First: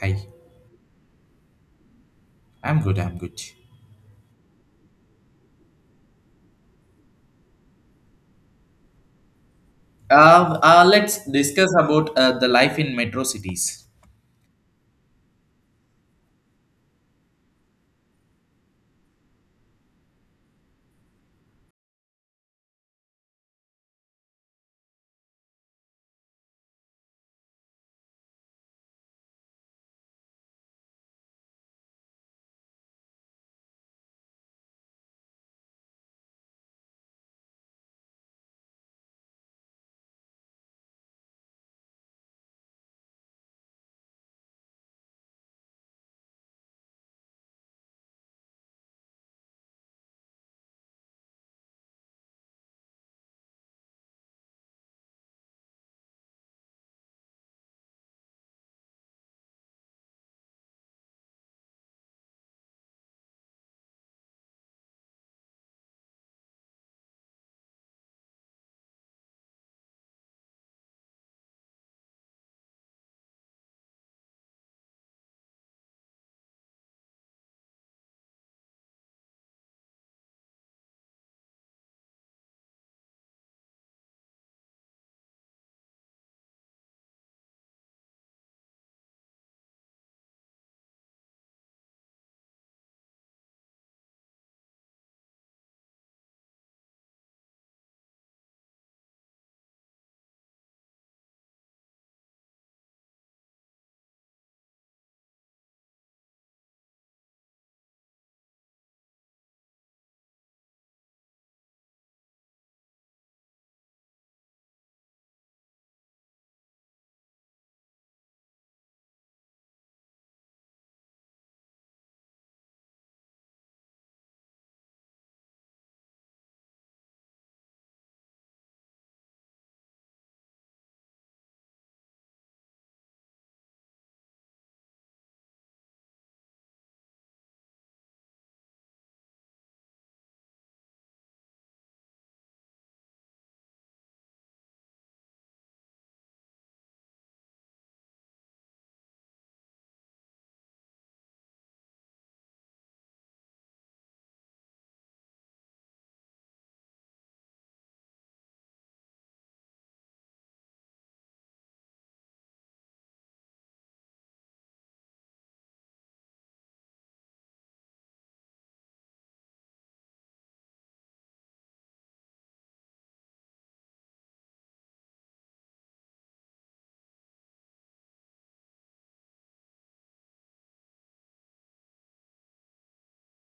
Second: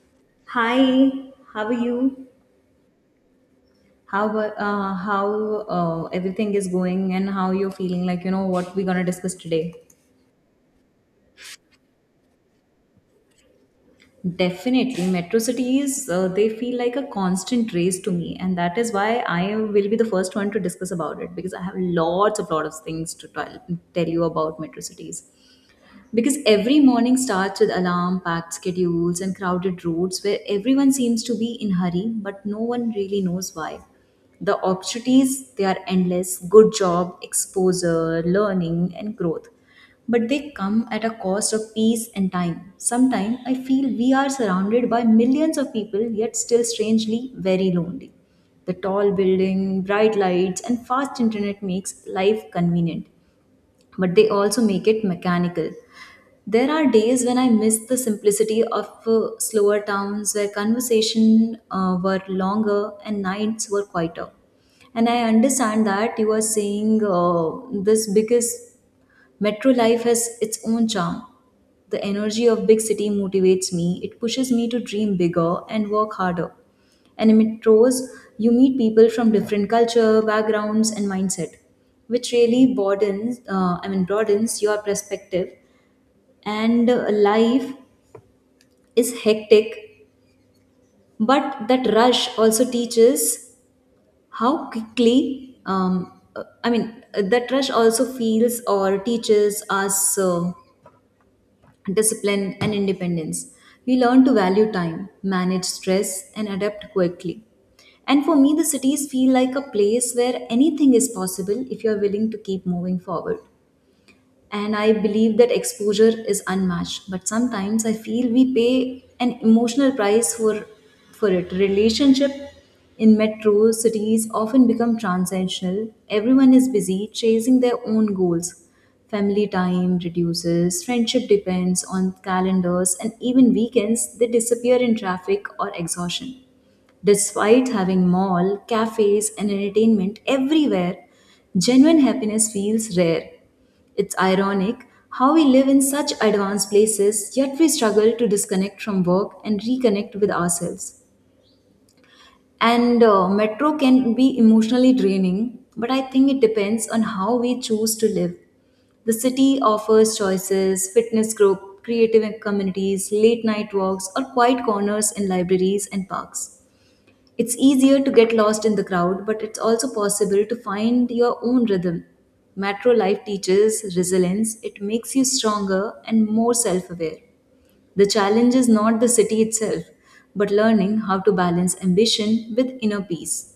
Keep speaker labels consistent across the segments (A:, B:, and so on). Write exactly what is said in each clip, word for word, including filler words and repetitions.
A: Hi,
B: Hi, how are you?
A: I'm good. I'm good.
B: How about- uh, how uh, everything is going and how you're feeling? Like you know what we're gonna discuss today.
A: Uh, uh, let's discuss about uh, the life in metro cities.
B: Definitely, metro cities uh, they feel like a constant race to me, and that is why I will be the first one to discuss about it because I have lots of lot of things to tell, tell you about metro cities. Because every morning starts with alarm, packed schedules, and crowded roads where everyone seems to be in hurry, but no one really knows why. The opportunities, they are endless good job, exposure, learning, and growth. But they come at a cost of peace and time. Sometimes I feel we are surrounded by millions of people, yet still strangely very lonely. The tall building, bright lights, and fast internet makes life convenient, but they also make it mechanical. There are days when I miss the simplicity of uh, slower towns where conversation uh, were longer and nights were quieter. And I understand that you are saying uh, this because metro life has its own charm. The energy of big city motivates me. It pushes me to dream bigger and work harder. And in metros, you meet people from different culture, backgrounds, and mindset, which really broadens, uh, I mean, broadens your perspective. And uh, life is hectic, but that rush also teaches how quickly. Um, uh, I mean, uh, that rush also feels or teaches us Uh, discipline and independence. We learn to value time, manage stress, and adapt quickly. And for me, the cities feel like a place where anything is possible if you are willing to keep moving forward, and I believe that exposure is unmatched. But sometimes I feel we pay an emotional price for for it. Relationship in metro cities often become transactional. Everyone is busy chasing their own goals. Family time reduces, friendship depends on calendars, and even weekends they disappear in traffic or exhaustion. Despite having mall, cafes, and entertainment everywhere, genuine happiness feels rare. It's ironic how we live in such advanced places, yet we struggle to disconnect from work and reconnect with ourselves. And uh, metro can be emotionally draining, but I think it depends on how we choose to live. The city offers choices, fitness group, creative communities, late night walks, or quiet corners in libraries and parks. It's easier to get lost in the crowd, but it's also possible to find your own rhythm. Metro life teaches resilience, it makes you stronger and more self aware. The challenge is not the city itself, but learning how to balance ambition with inner peace.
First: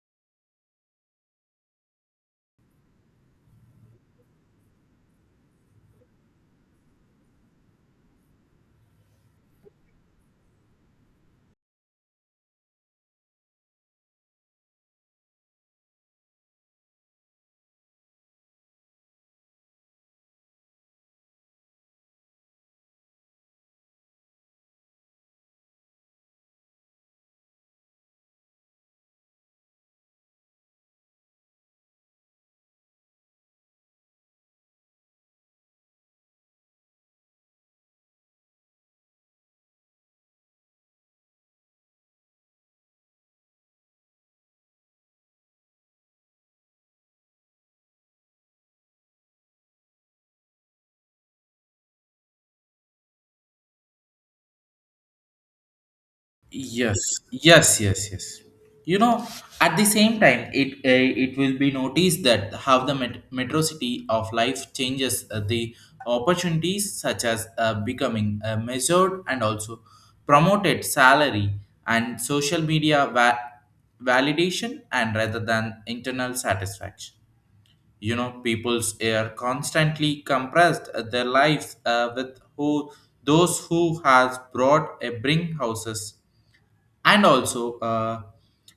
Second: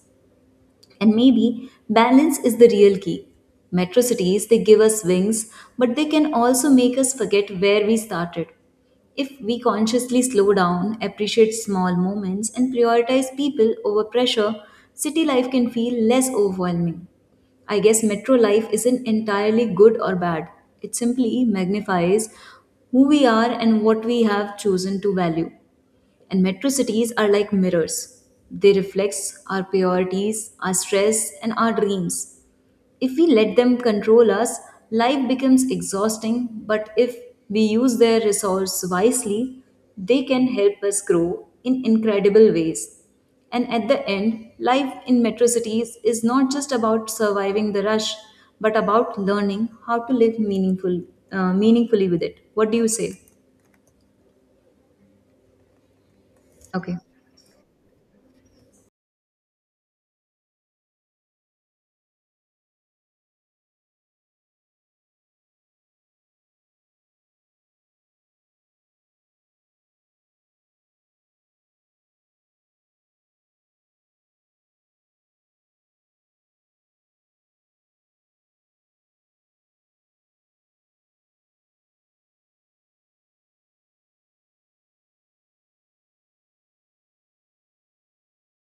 B: And maybe balance is the real key. Metro cities, they give us wings, but they can also make us forget where we started. If we consciously slow down, appreciate small moments, and prioritize people over pressure, city life can feel less overwhelming. I guess metro life isn't entirely good or bad, it simply magnifies who we are and what we have chosen to value. And metro cities are like mirrors. They reflect our priorities, our stress, and our dreams. If we let them control us, life becomes exhausting, but if we use their resource wisely, they can help us grow in incredible ways. And at the end, life in metro cities is not just about surviving the rush, but about learning how to live meaningful, uh, meaningfully with it. What do you say? Okay.
A: Yes, yes, yes, yes. You know, at the same time, it uh, it will be noticed that how the met- metro city of life changes uh, the opportunities, such as uh, becoming uh, measured and also promoted salary and social media va- validation, and rather than internal satisfaction. You know, people's are constantly compressed uh, their lives uh, with who those who has brought a bring houses and also uh,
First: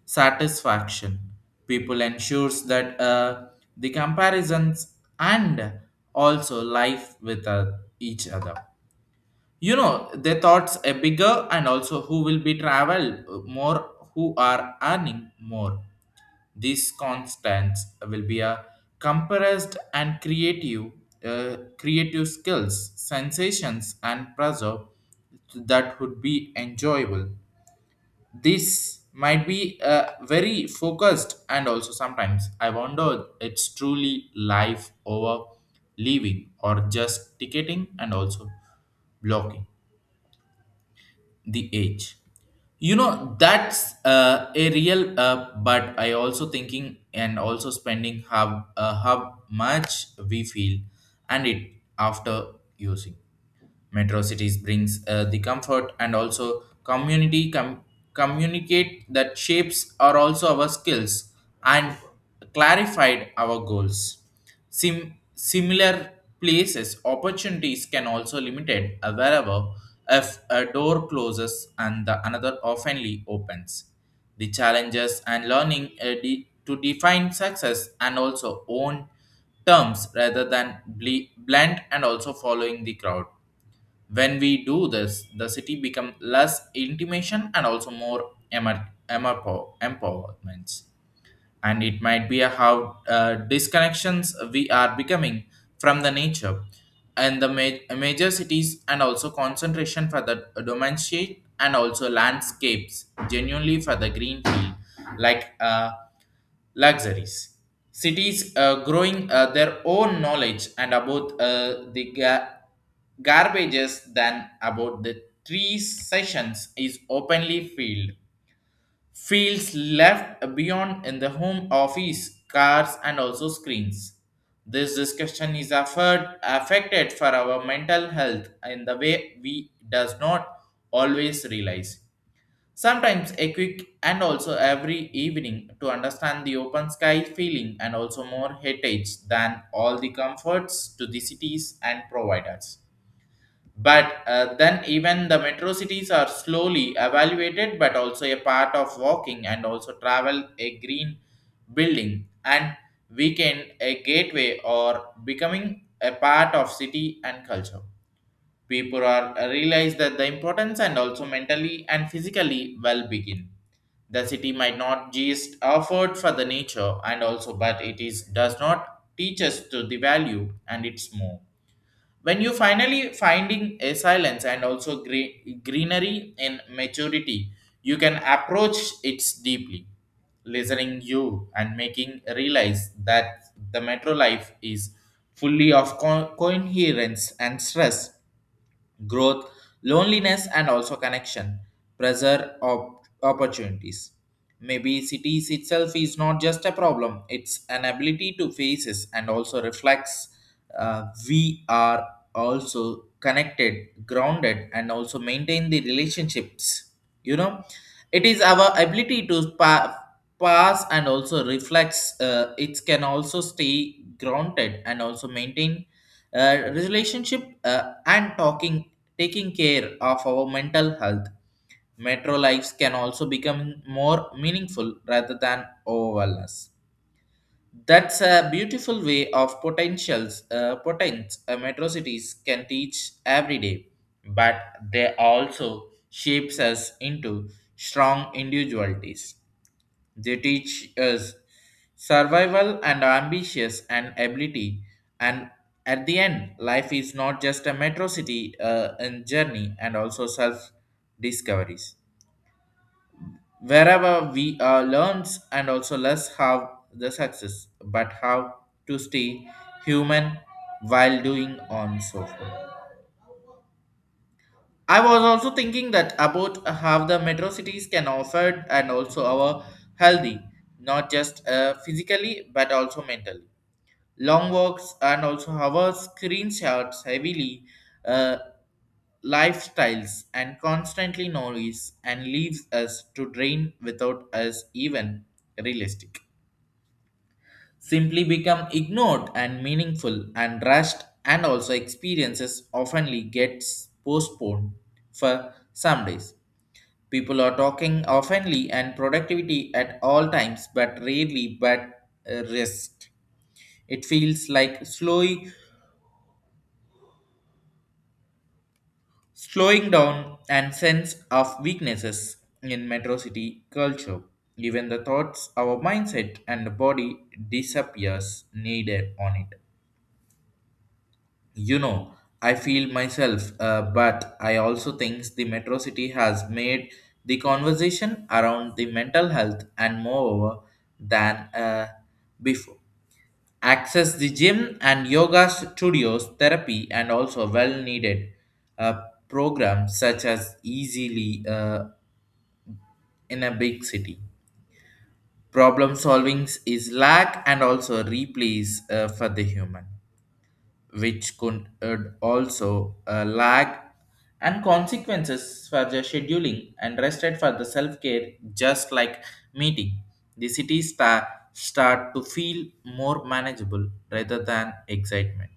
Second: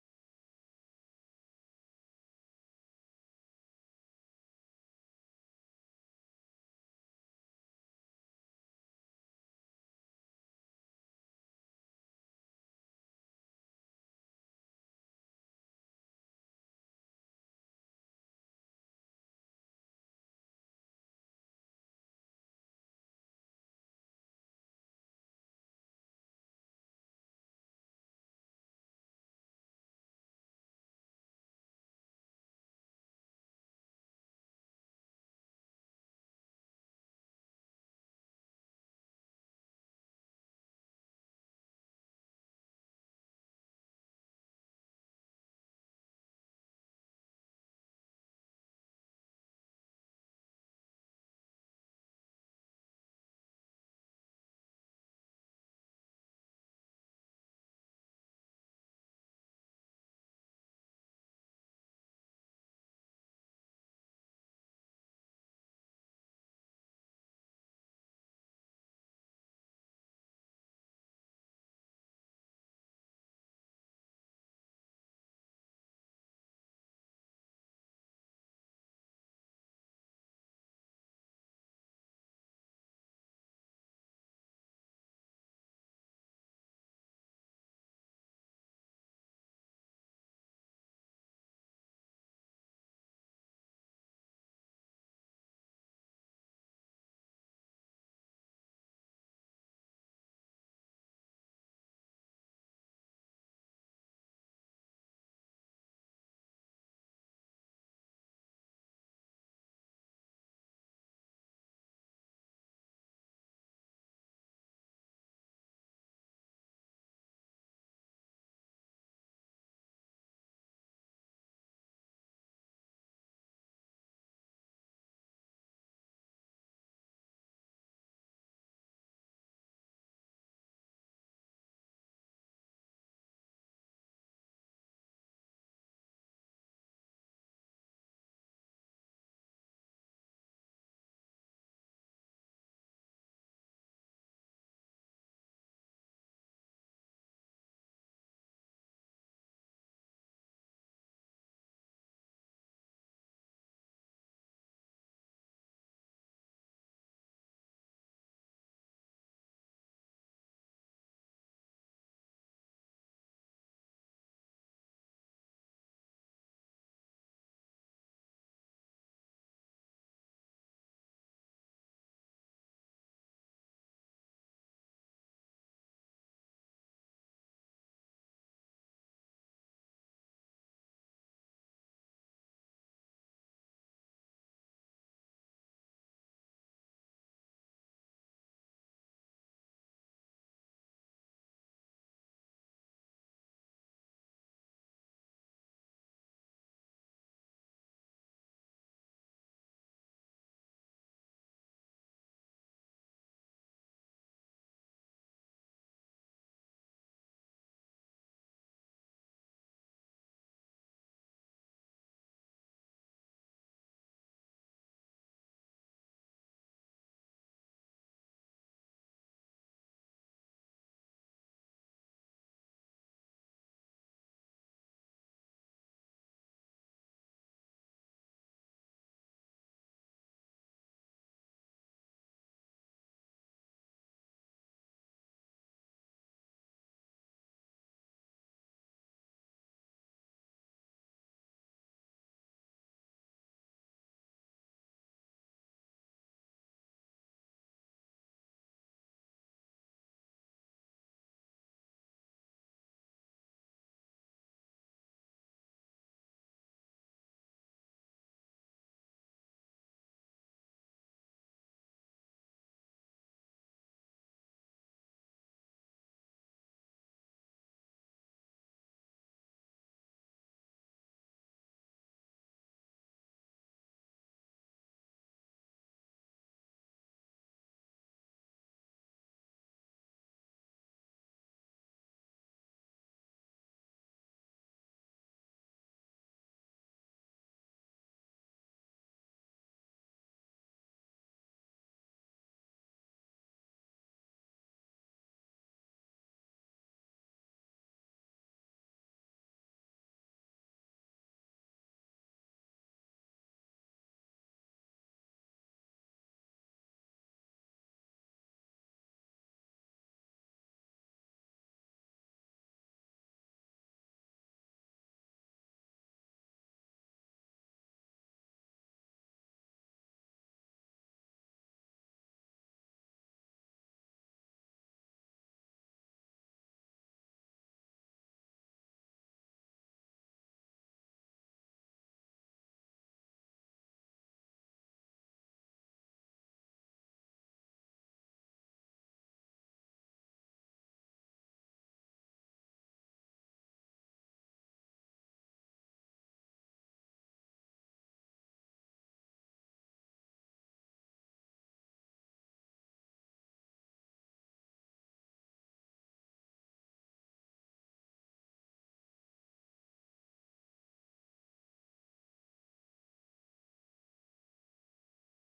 A: satisfaction people ensures that uh, the comparisons and also life with uh, each other. You know, their thoughts are bigger and also who will be travel more, who are earning more. These constants will be a compressed and creative, uh, creative skills, sensations, and pressure that would be enjoyable. This might be uh, very focused, and also sometimes I wonder it's truly life over living or just ticketing and also blocking the age. You know, that's uh, a real uh, but I also thinking and also spending how uh, how much we feel and it after using. Metro cities brings uh, the comfort and also community com- communicate that shapes are also our skills and clarified our goals. Sim- similar places opportunities can also limited uh, wherever if a door closes and the another oftenly opens. The challenges and learning uh, de- to define success and also own terms rather than ble- blend and also following the crowd. When we do this, the city become less intimation and also more emer- emerpo- empowerments. And it might be a how uh, disconnections we are becoming from the nature and the ma- major cities and also concentration for the domain sheet and also landscapes genuinely for the green field like uh, luxuries. Cities uh, growing uh, their own knowledge and about uh, the ga- garbages than about the three sessions is openly field. Fields left beyond in the home office, cars, and also screens. This discussion is afford, affected for our mental health in the way we does not always realize. Sometimes a quick and also every evening to understand the open sky feeling and also more heritage than all the comforts to the cities and providers. But uh, then even the metro cities are slowly evaluated but also a part of walking and also travel a green building and weekend a gateway or becoming a part of city and culture. People are uh, realize that the importance and also mentally and physically well begin. The city might not just afford for the nature and also, but it is does not teach us to the value and its more when you finally finding a silence and also gre- greenery in maturity. You can approach it deeply listening you and making realize that the metro life is fully of co- coherence and stress, growth, loneliness, and also connection, pressure, op- opportunities. Maybe cities itself is not just a problem, it's an ability to faces and also reflects uh, we are also connected, grounded, and also maintain the relationships. You know, it is our ability to pa- pass and also reflects, uh, it can also stay grounded and also maintain uh, relationship uh, and talking. Taking care of our mental health, metro lives can also become more meaningful rather than overwhelmness. That's a beautiful way of potentials, uh, potents uh, metro cities can teach every day, but they also shapes us into strong individualities. They teach us survival and ambitions and ability. And at the end, life is not just a metro city uh, and journey and also self discoveries. Wherever we uh, learns and also less how the success, but how to stay human while doing on so forth. I was also thinking that about how the metro cities can offer and also our healthy, not just uh, physically but also mentally. Long walks and also our screenshots heavily uh, lifestyles and constantly noise and leaves us to drain without us even realistic. Simply become ignored and meaningful and rushed and also experiences oftenly gets postponed for some days. People are talking oftenly and productivity at all times, but rarely but uh, rest. It feels like slowly slowing down and sense of weaknesses in metro city culture. Even the thoughts, our mindset and the body disappears needed on it. You know, I feel myself uh, but I also think the metro city has made the conversation around the mental health and more than uh, before access the gym and yoga studios therapy and also well needed uh, programs such as easily uh, in a big city. Problem solving is lack and also replace uh, for the human which could uh, also uh, lag and consequences for the scheduling and rested for the self-care, just like meeting. The cities sta- start to feel more manageable rather than excitement.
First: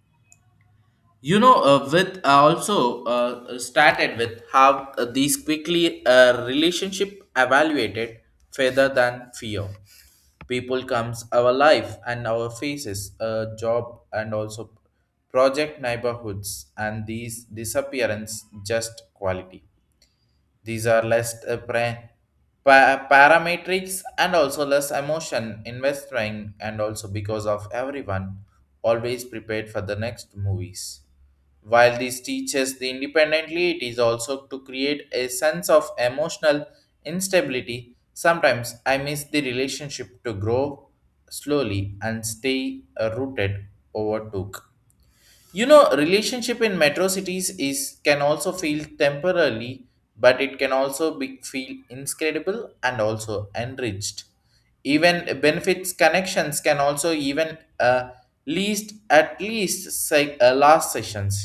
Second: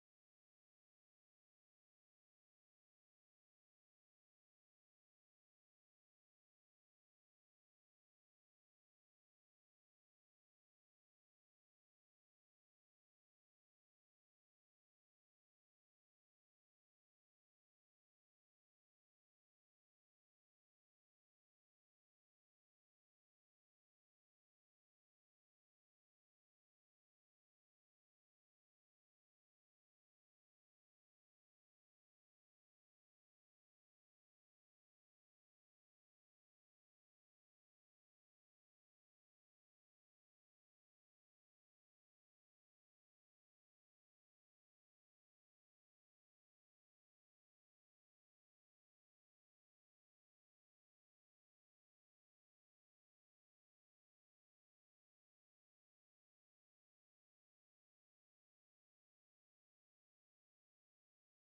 A: You know, uh, with uh, also uh, started with how uh, these quickly uh, relationship evaluated further than fear. People comes our life and our faces, uh, job and also project neighborhoods, and these disappearance just quality. These are less uh, pra- pa- parametrics and also less emotion investing, and also because of everyone always prepared for the next movies. While this teaches the independently, it is also to create a sense of emotional instability. Sometimes I miss the relationship to grow slowly and stay uh, rooted overtook. You know, relationship in metro cities is can also feel temporarily, but it can also be feel incredible and also enriched. Even benefits connections can also even uh, least at least say, uh, last sessions.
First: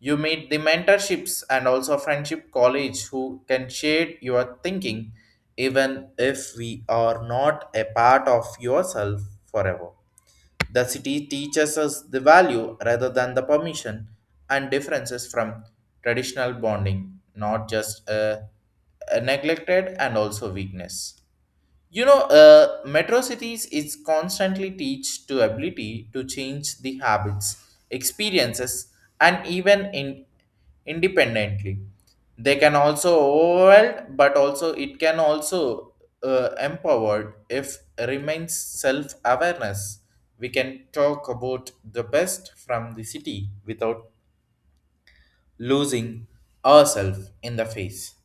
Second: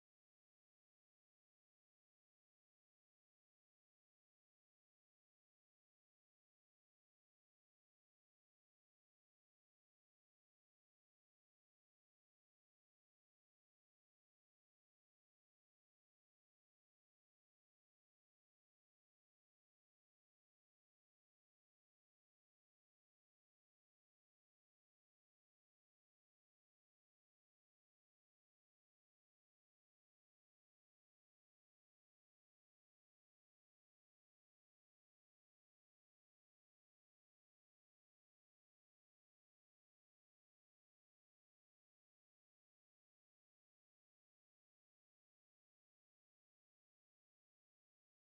A: You meet the mentorships and also friendship college who can share your thinking, even if we are not a part of yourself forever. The city teaches us the value rather than the permission and differences from traditional bonding, not just a, a neglected and also weakness. You know, uh, metro cities is constantly teach to ability to change the habits, experiences, and even in independently. They can also overwhelmed, but also it can also uh, empowered if remains self awareness. We can talk about the best from the city without losing ourselves in the face.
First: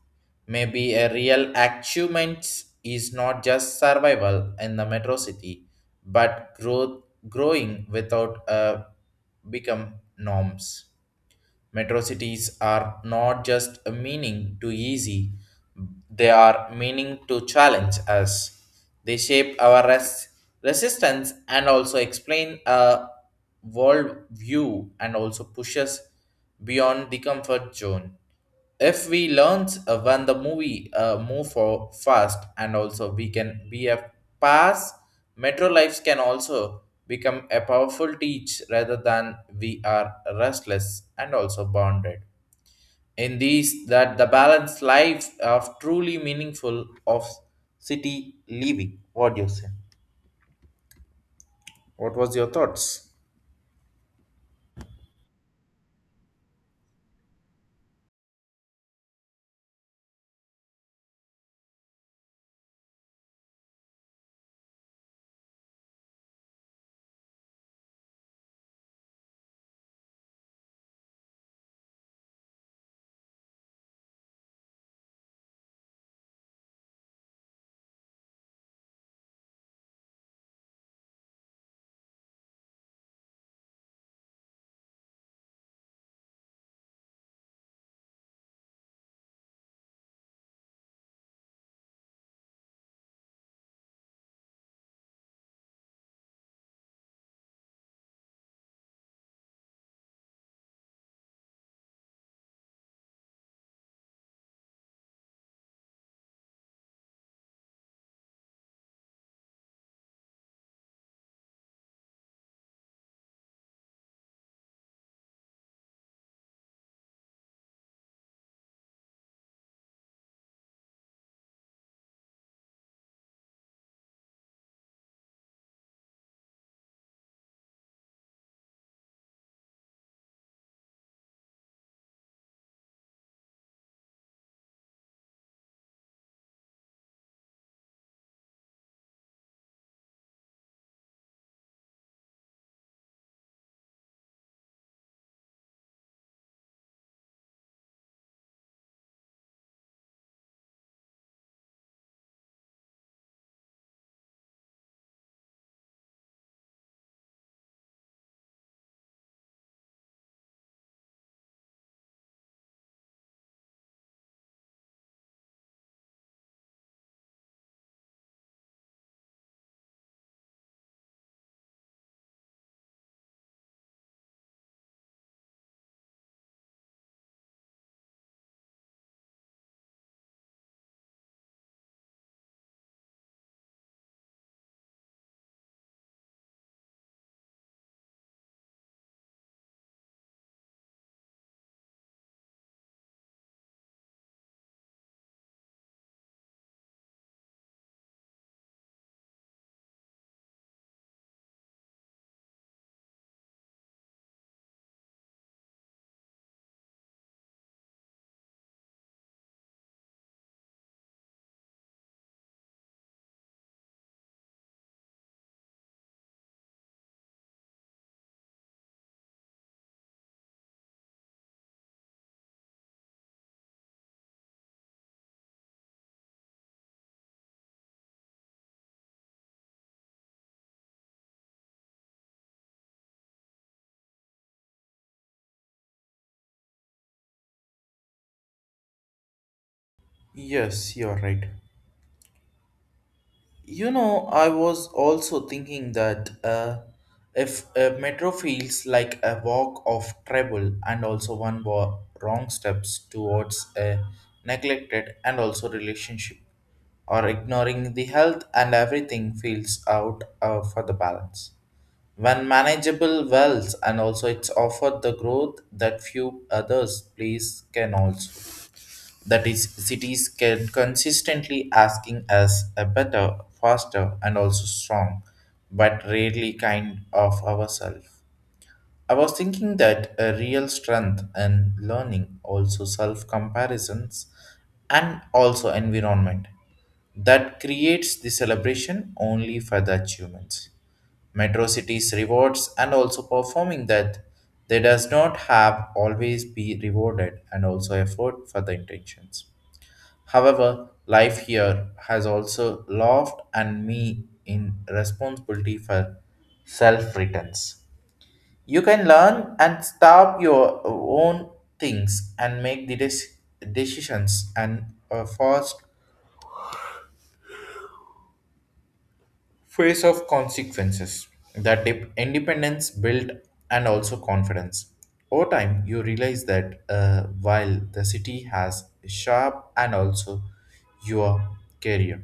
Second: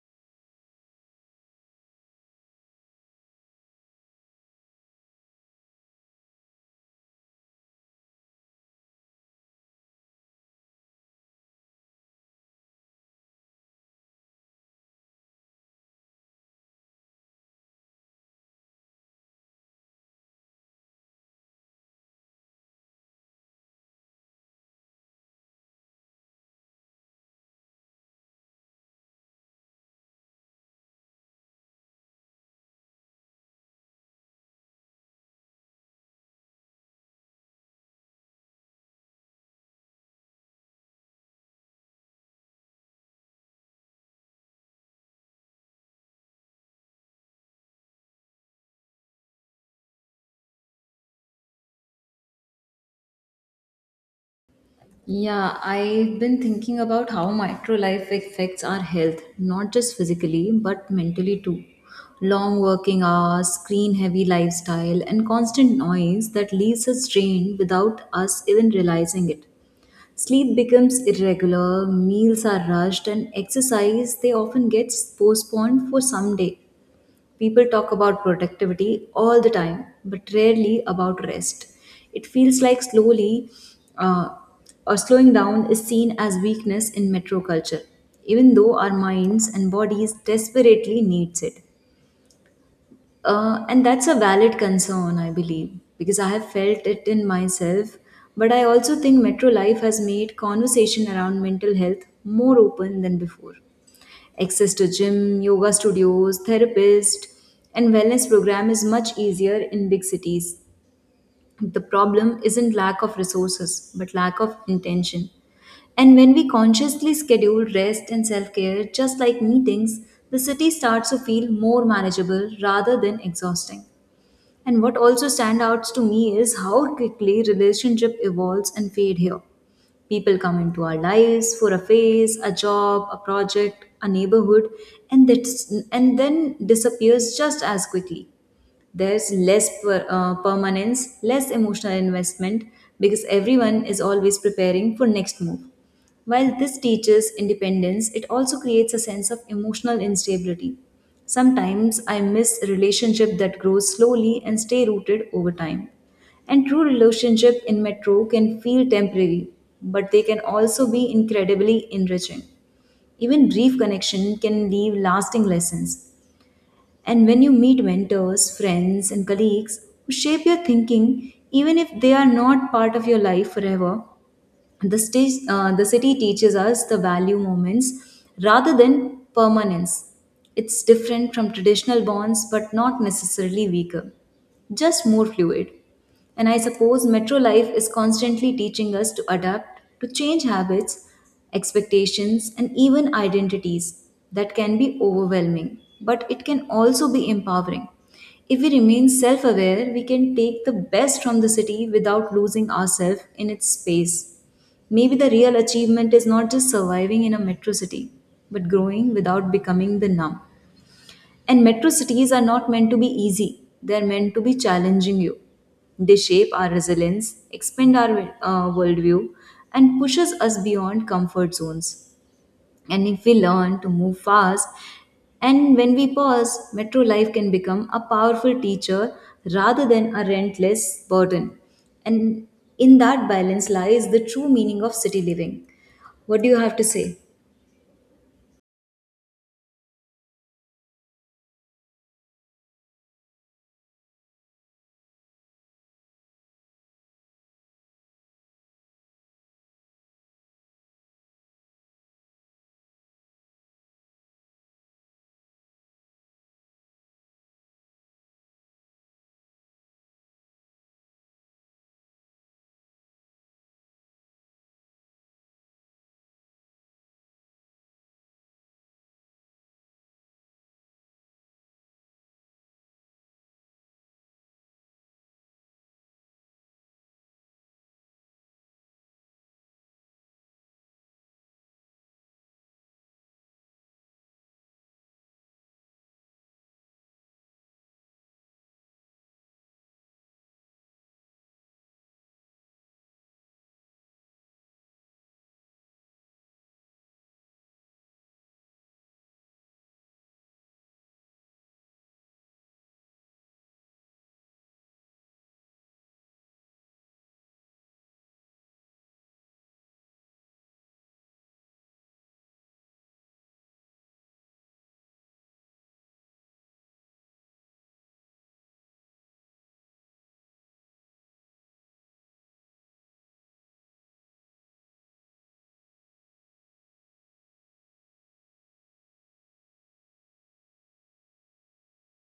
A: Maybe a real achievement is not just survival in the metro city, but growth growing without uh, become norms. Metro cities are not just a meaning to easy, they are meaning to challenge us. They shape our res- resistance and also explain a world view and also push us beyond the comfort zone. If we learn uh, when the movie uh, move for fast and also we can be a pass, metro lives can also become a powerful teach rather than we are restless and also bounded in these that the balanced life of truly meaningful of city living. What do you say? What was your thoughts?
B: Yeah, I've been thinking about how micro life affects our health, not just physically, but mentally too. Long working hours, screen heavy lifestyle, and constant noise that leaves us drained without us even realizing it. Sleep becomes irregular, meals are rushed, and exercise they often gets postponed for some day. People talk about productivity all the time, but rarely about rest. It feels like slowly uh, or slowing down is seen as weakness in metro culture, even though our minds and bodies desperately needs it. Uh, and that's a valid concern, I believe, because I have felt it in myself. But I also think metro life has made conversation around mental health more open than before. Access to gym, yoga studios, therapists, and wellness program is much easier in big cities. The problem isn't lack of resources, but lack of intention. And when we consciously schedule rest and self care, just like meetings, the city starts to feel more manageable rather than exhausting. And what also stands out to me is how quickly relationship evolves and fade here. People come into our lives for a phase, a job, a project, a neighborhood, and that's and then disappears just as quickly. There's less per, uh, permanence, less emotional investment because everyone is always preparing for next move. While this teaches independence, it also creates a sense of emotional instability. Sometimes I miss a relationship that grows slowly and stay rooted over time. And true relationship in metro can feel temporary, but they can also be incredibly enriching. Even brief connection can leave lasting lessons. And when you meet mentors, friends, and colleagues who shape your thinking, even if they are not part of your life forever, the, stage, uh, the city teaches us the value moments rather than permanence. It's different from traditional bonds, but not necessarily weaker, just more fluid. And I suppose metro life is constantly teaching us to adapt, to change habits, expectations, and even identities. That can be overwhelming, but it can also be empowering. If we remain self aware, we can take the best from the city without losing ourselves in its space. Maybe the real achievement is not just surviving in a metro city, but growing without becoming the numb. And metro cities are not meant to be easy, they are meant to be challenging you. They shape our resilience, expand our uh, worldview, and pushes us beyond comfort zones. And if we learn to move fast and when we pause, metro life can become a powerful teacher rather than a rentless burden. And in that balance lies the true meaning of city living. What do you have to say?
A: Yes, you're right. You know, I was also thinking that uh, if a metro feels like a walk of travel and also one wa- wrong steps towards a neglected and also relationship or ignoring the health and everything feels out uh, for the balance. When manageable wells and also it's offered the growth that few others please can also. That is, cities can consistently asking us a better, faster, and also strong, but rarely kind of ourselves. I was thinking that a real strength and learning, also self comparisons, and also environment that creates the celebration only for the achievements. Metro cities rewards and also performing that they does not have always be rewarded and also effort for the intentions. However, life here has also loved and me in responsibility for self returns. You can learn and stop your own things and make the des- decisions and a first phase of consequences. That dip- independence built and also confidence. Over time, you realize that uh, while the city has sharp and also your career,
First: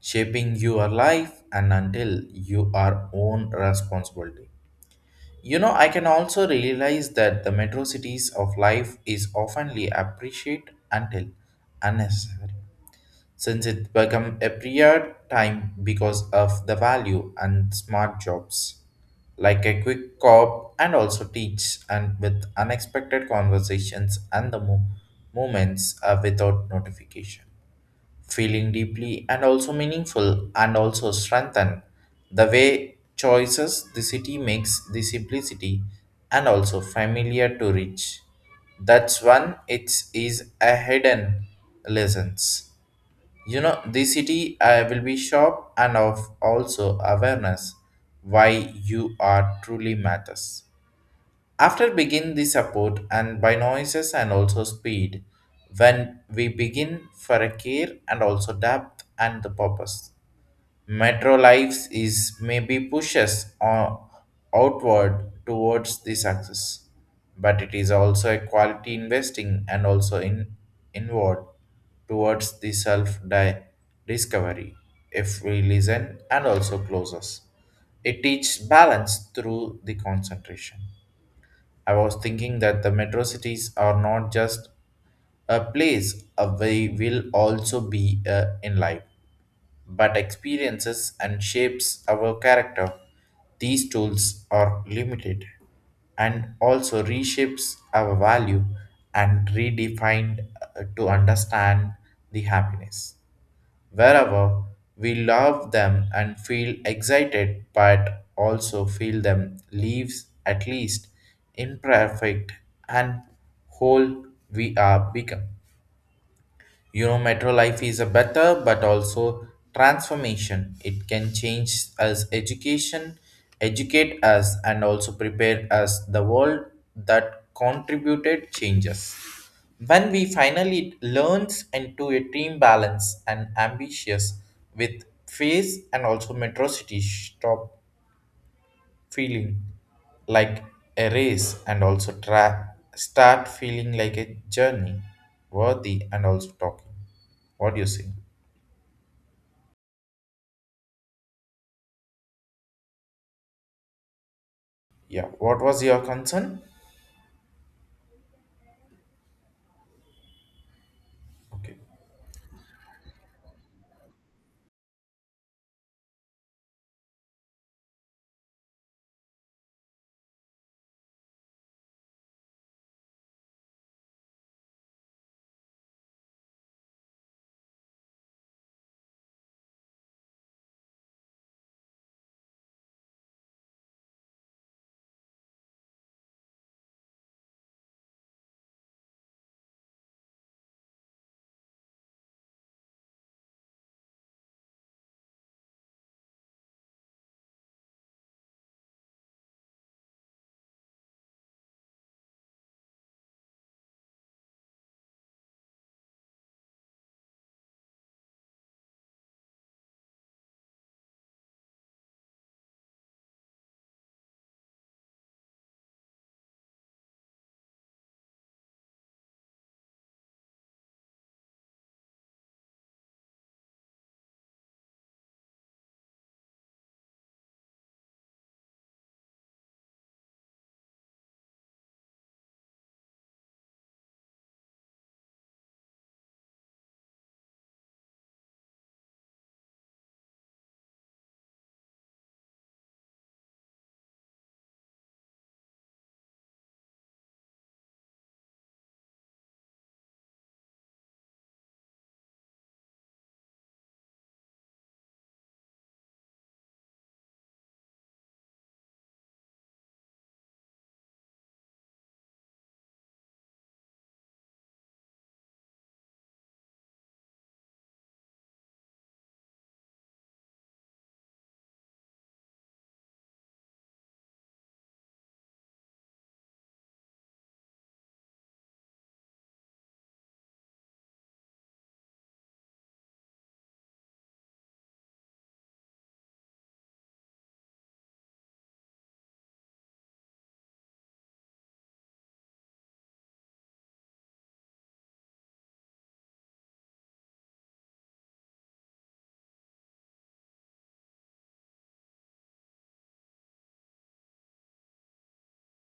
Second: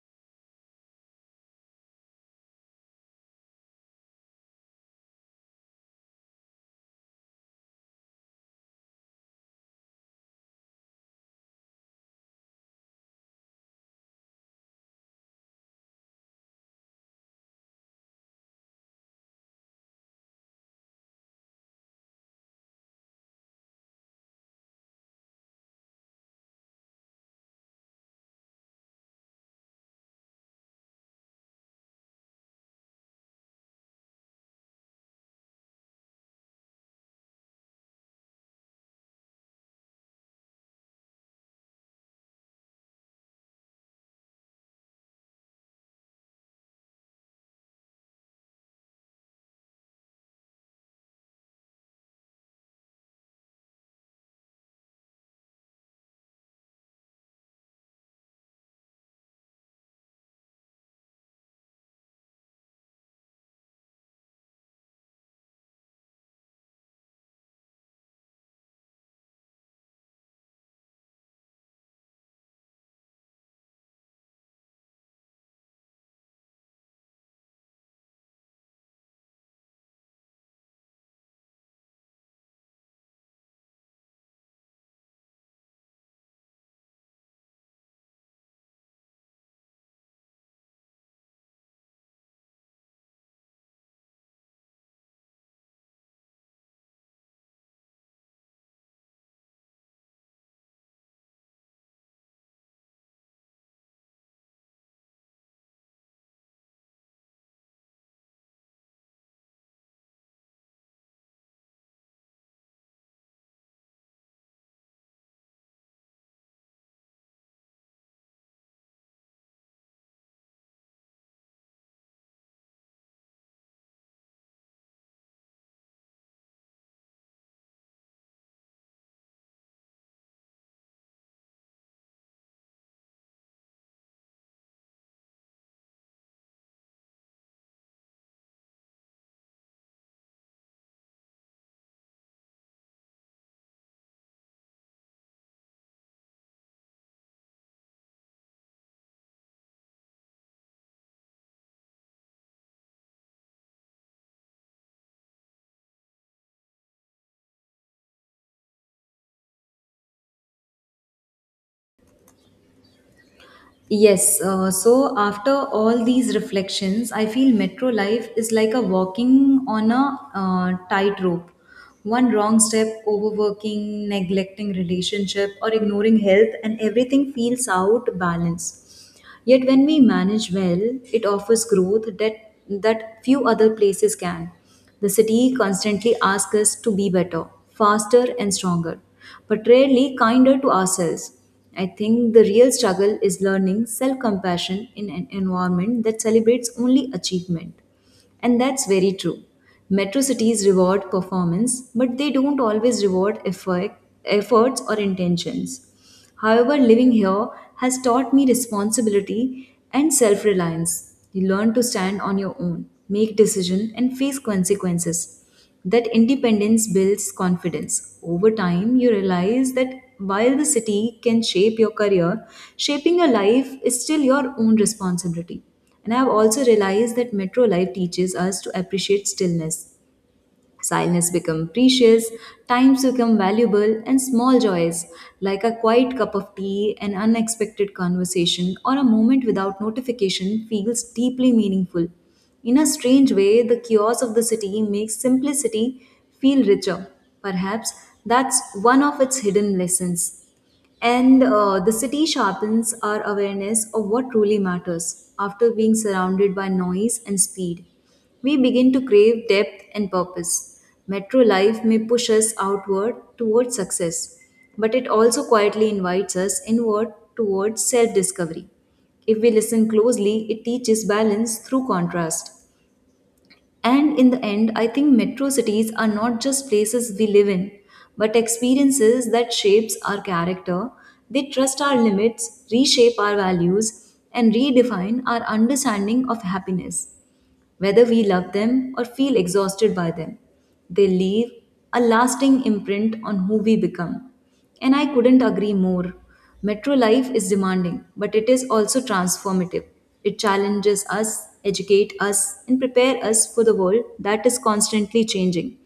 A: shaping your life and until you are own responsibility. You know, I can also realize that the metro cities of life is oftenly appreciated until unnecessary, since it become a period time because of the value and smart jobs, like a quick cop and also teach and with unexpected conversations and the mo- moments uh, without notification feeling deeply and also meaningful and also strengthen the way choices the city makes the simplicity and also familiar to reach. That's one it is a hidden lessons. You know, the city uh, will be sharp and of also awareness why you are truly matters after begin the support and by noises and also speed, when we begin for a care and also depth and the purpose. Metro lives is maybe pushes on outward towards the success, but it is also a quality investing and also in inward towards the self di- discovery. If we listen and also close us, it teaches balance through the concentration. I was thinking that the metro cities are not just a place uh, we will also be uh, in life, but experiences and shapes our character. These tools are limited and also reshapes our value and redefined uh, to understand the happiness wherever we love them and feel excited but also feel them leaves at least imperfect and whole we are become. You know, metro life is a better but also transformation, it can change us education, educate us and also prepare us the world that contributed changes when we finally learns into a team balance and ambitious with face and also metro city stop feeling like a race and also tra- start feeling like a journey worthy and also talking. What do you think? Yeah. What was your concern? Okay.
B: Yes, uh, so after all these reflections, I feel metro life is like a walking on a uh, tightrope. One wrong step, overworking, neglecting relationship, or ignoring health, and everything feels out balance. Yet when we manage well, it offers growth that, that few other places can. The city constantly asks us to be better, faster, and stronger, but rarely kinder to ourselves. I think the real struggle is learning self compassion in an environment that celebrates only achievement. And that's very true. Metro cities reward performance, but they don't always reward effort, efforts or intentions. However, living here has taught me responsibility and self reliance. You learn to stand on your own, make decisions, and face consequences. That independence builds confidence. Over time, you realize that while the city can shape your career, shaping your life is still your own responsibility. And I have also realized that metro life teaches us to appreciate stillness. Silence becomes precious, times become valuable, and small joys like a quiet cup of tea, an unexpected conversation, or a moment without notification feels deeply meaningful. In a strange way, the chaos of the city makes simplicity feel richer. Perhaps that's one of its hidden lessons. And uh, the city sharpens our awareness of what truly matters after being surrounded by noise and speed. We begin to crave depth and purpose. Metro life may push us outward towards success, but it also quietly invites us inward towards self discovery. If we listen closely, it teaches balance through contrast. And in the end, I think metro cities are not just places we live in, but experiences that shapes our character. They trust our limits, reshape our values, and redefine our understanding of happiness whether we love them or feel exhausted by them. They leave a lasting imprint on who we become. And I couldn't agree more. Metro life is demanding, but it is also transformative. It challenges us, educates us, and prepares us for the world that is constantly changing.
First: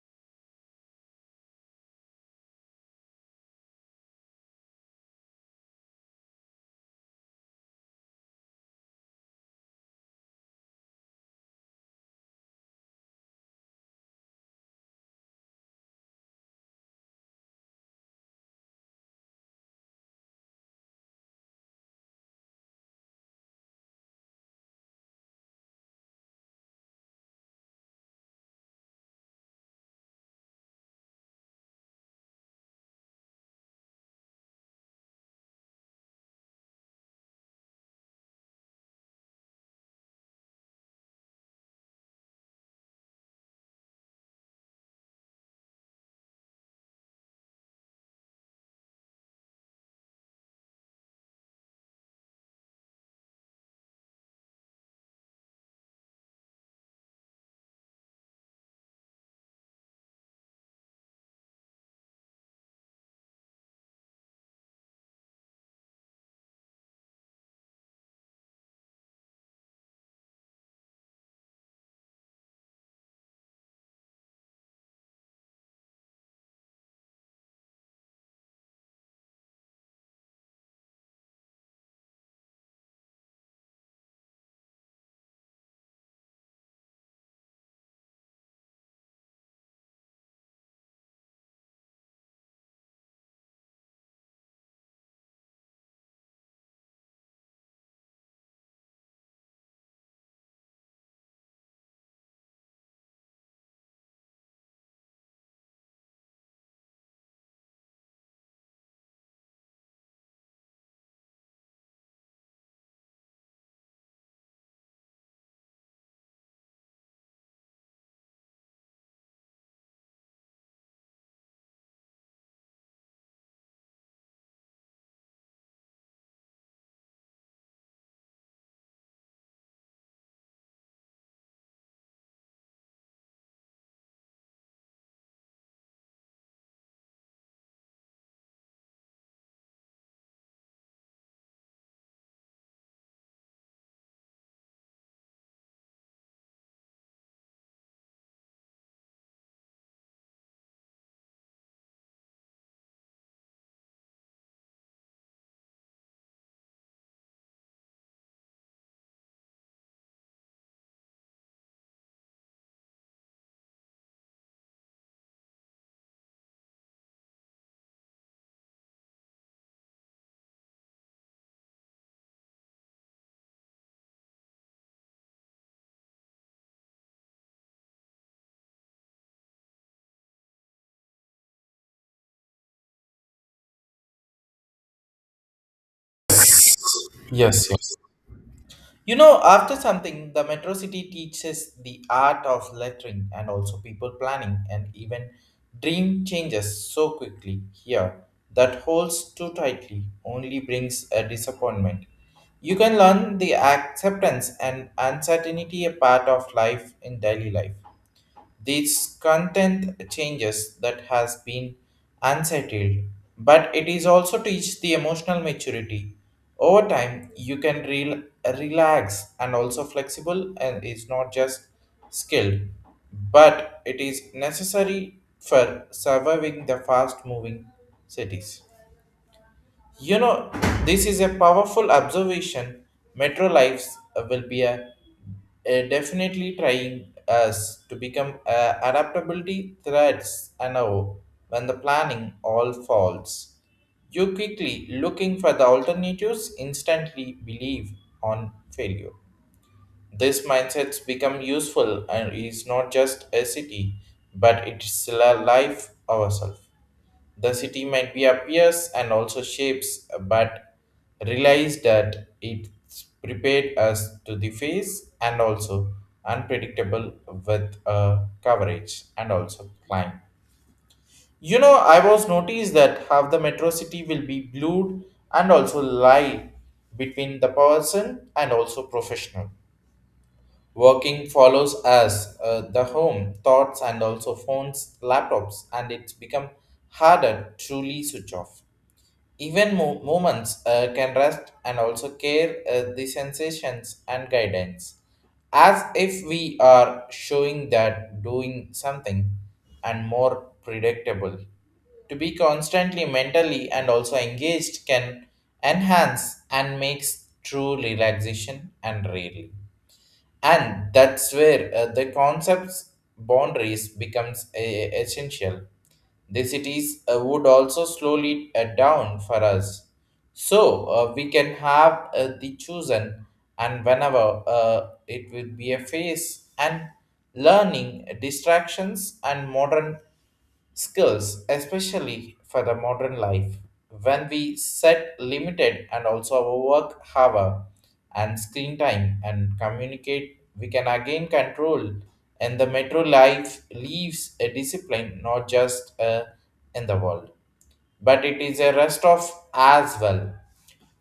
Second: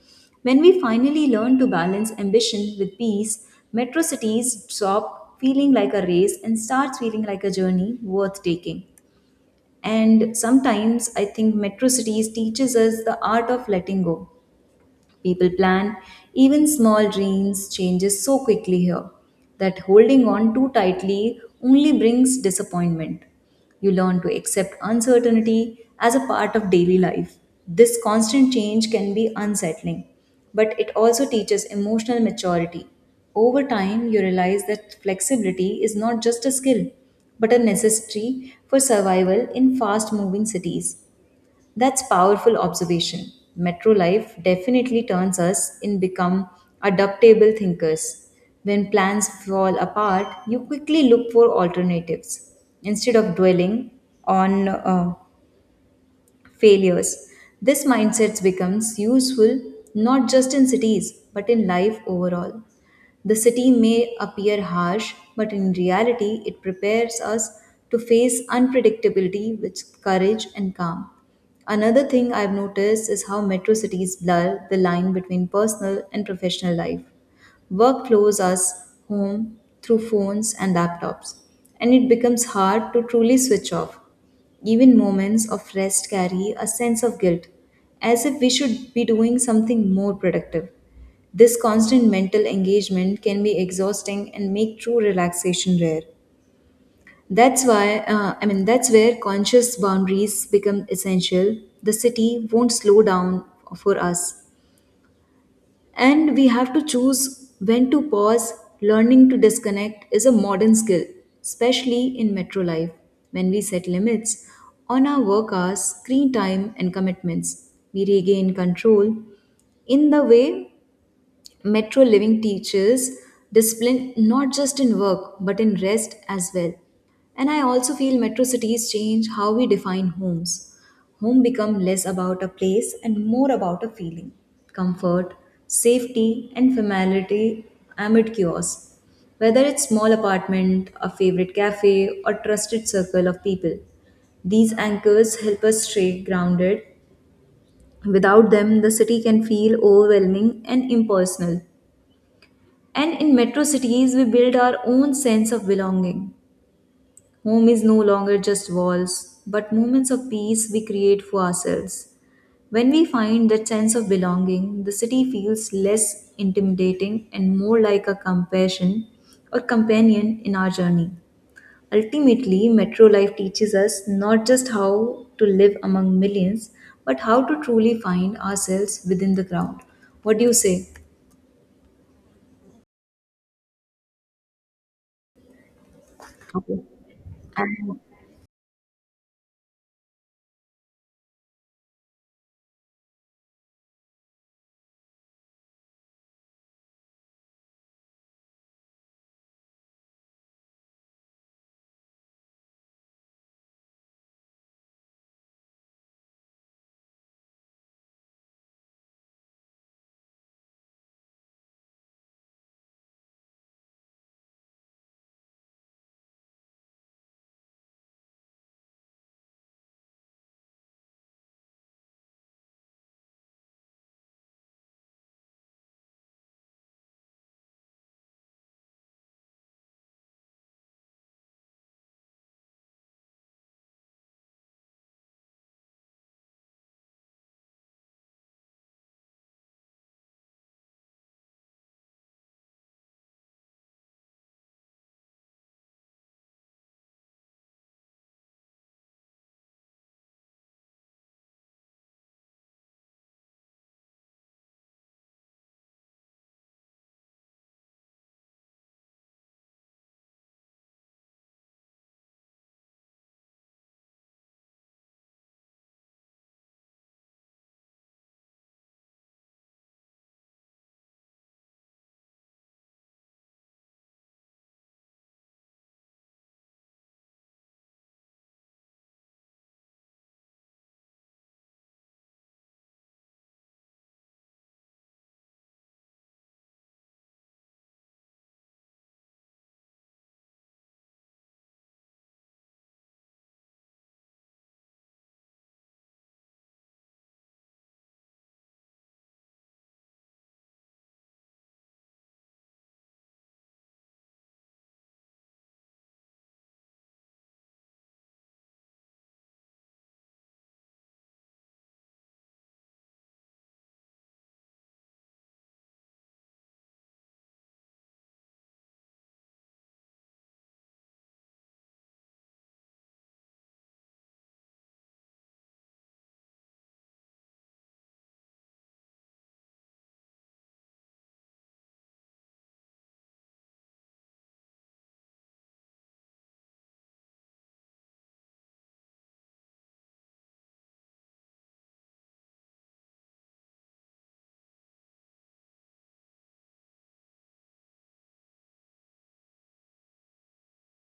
B: When we finally learn to balance ambition with peace, metro cities stop feeling like a race and starts feeling like a journey worth taking. And sometimes I think metro cities teaches us the art of letting go. People plan, even small dreams changes so quickly here that holding on too tightly only brings disappointment. You learn to accept uncertainty as a part of daily life. This constant change can be unsettling, but it also teaches emotional maturity. Over time, you realize that flexibility is not just a skill, but a necessity for survival in fast moving cities. That's powerful observation. Metro life definitely turns us in become adaptable thinkers. When plans fall apart, you quickly look for alternatives instead of dwelling on uh, failures. This mindset becomes useful not just in cities but in life overall. The city may appear harsh, but in reality, it prepares us to face unpredictability with courage and calm. Another thing I've noticed is how metro cities blur the line between personal and professional life. Work flows us home through phones and laptops, and it becomes hard to truly switch off. Even moments of rest carry a sense of guilt, as if we should be doing something more productive. This constant mental engagement can be exhausting and make true relaxation rare. That's why, uh, I mean, That's where conscious boundaries become essential. The city won't slow down for us. And we have to choose when to pause. Learning to disconnect is a modern skill, especially in metro life, when we set limits on our work hours, screen time, and commitments. We regain control in the way metro living teaches discipline not just in work but in rest as well. And I also feel metro cities change how we define homes. Home become less about a place and more about a feeling, comfort, safety and familiarity amid chaos. Whether it's small apartment, a favorite cafe or trusted circle of people. These anchors help us stay grounded. Without them, the city can feel overwhelming and impersonal. And in metro cities, we build our own sense of belonging. Home is no longer just walls, but moments of peace we create for ourselves. When we find that sense of belonging, the city feels less intimidating and more like a compassion or companion in our journey. Ultimately, metro life teaches us not just how to live among millions, but how to truly find ourselves within the crowd. What do you say? Okay.
A: Yes, yes.
B: And
A: You know, after something, the Metro City teaches the art of lettering and also people planning and even dream changes so quickly here that holds too tightly only brings a disappointment. You can learn the acceptance and uncertainty a part of life in daily life. This content changes that has been unsettled, but it is also teach the emotional maturity. Over time, you can rel- relax and also flexible, and it's not just skilled, but it is necessary for surviving the fast-moving cities. You know, this is a powerful observation. Metro Lives uh, will be a, a definitely trying us to become uh, adaptability threads. And now when the planning all falls. You quickly looking for the alternatives instantly believe on failure. This mindset's become useful and is not just a city, but it's a life ourselves. The city might be appears and also shapes, but realize that it's prepared us to the face and also unpredictable with uh, coverage and also climb. You know, I was noticed that half the metro city will be blued and also lie between the person and also professional. Working follows us, uh, the home, thoughts, and also phones, laptops, and it's become harder to truly switch off. Even mo- movements uh, can rest and also care uh, the sensations and guidance, as if we are showing that doing something and more predictable. To be constantly mentally and also engaged can enhance and makes true relaxation and really, and that's where uh, the concepts boundaries becomes a- essential the cities uh, would also slowly uh, down for us, so uh, we can have uh, the chosen and whenever uh, it will be a phase and learning uh, distractions and modern skills, especially for the modern life. When we set limited and also our work hour and screen time and communicate, we can again control. And the metro life leaves a discipline not just uh, in the world, but it is a rest of as well.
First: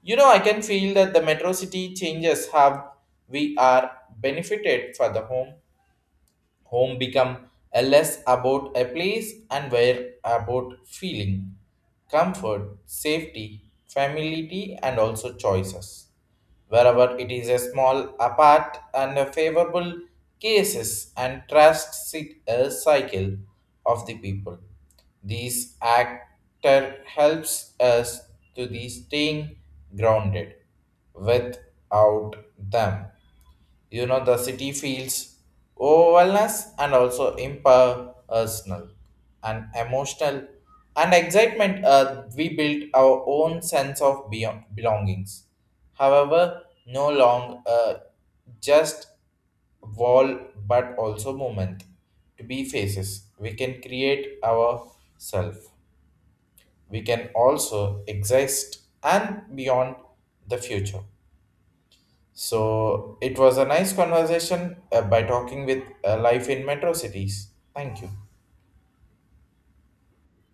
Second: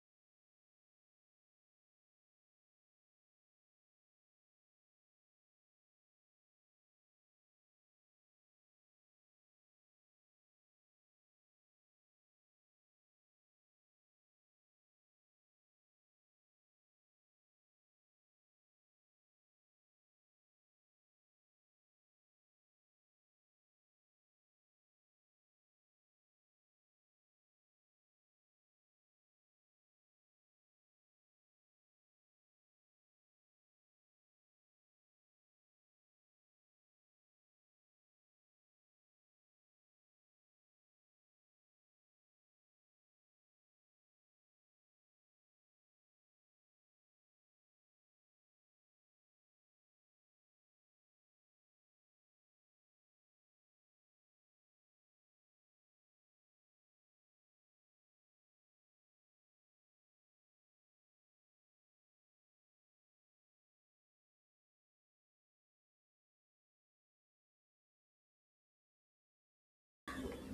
A: You know, I can feel that the metro city changes have we are benefited for the home. Home become a less about a place and where about feeling, comfort, safety, familiarity, and also choices. Wherever it is a small apart and a favorable cases and trust sit a cycle of the people. This actor helps us to the staying grounded without them. You know, the city feels overwhelmness and also impersonal and emotional and excitement. Uh, we built our own sense of beyond belongings. However, no long uh, just wall but also moment to be faces. We can create ourself. We can also exist and beyond the future. So it was a nice conversation uh, by talking with uh, life in metro cities. Thank you.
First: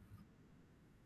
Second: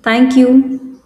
B: thank you.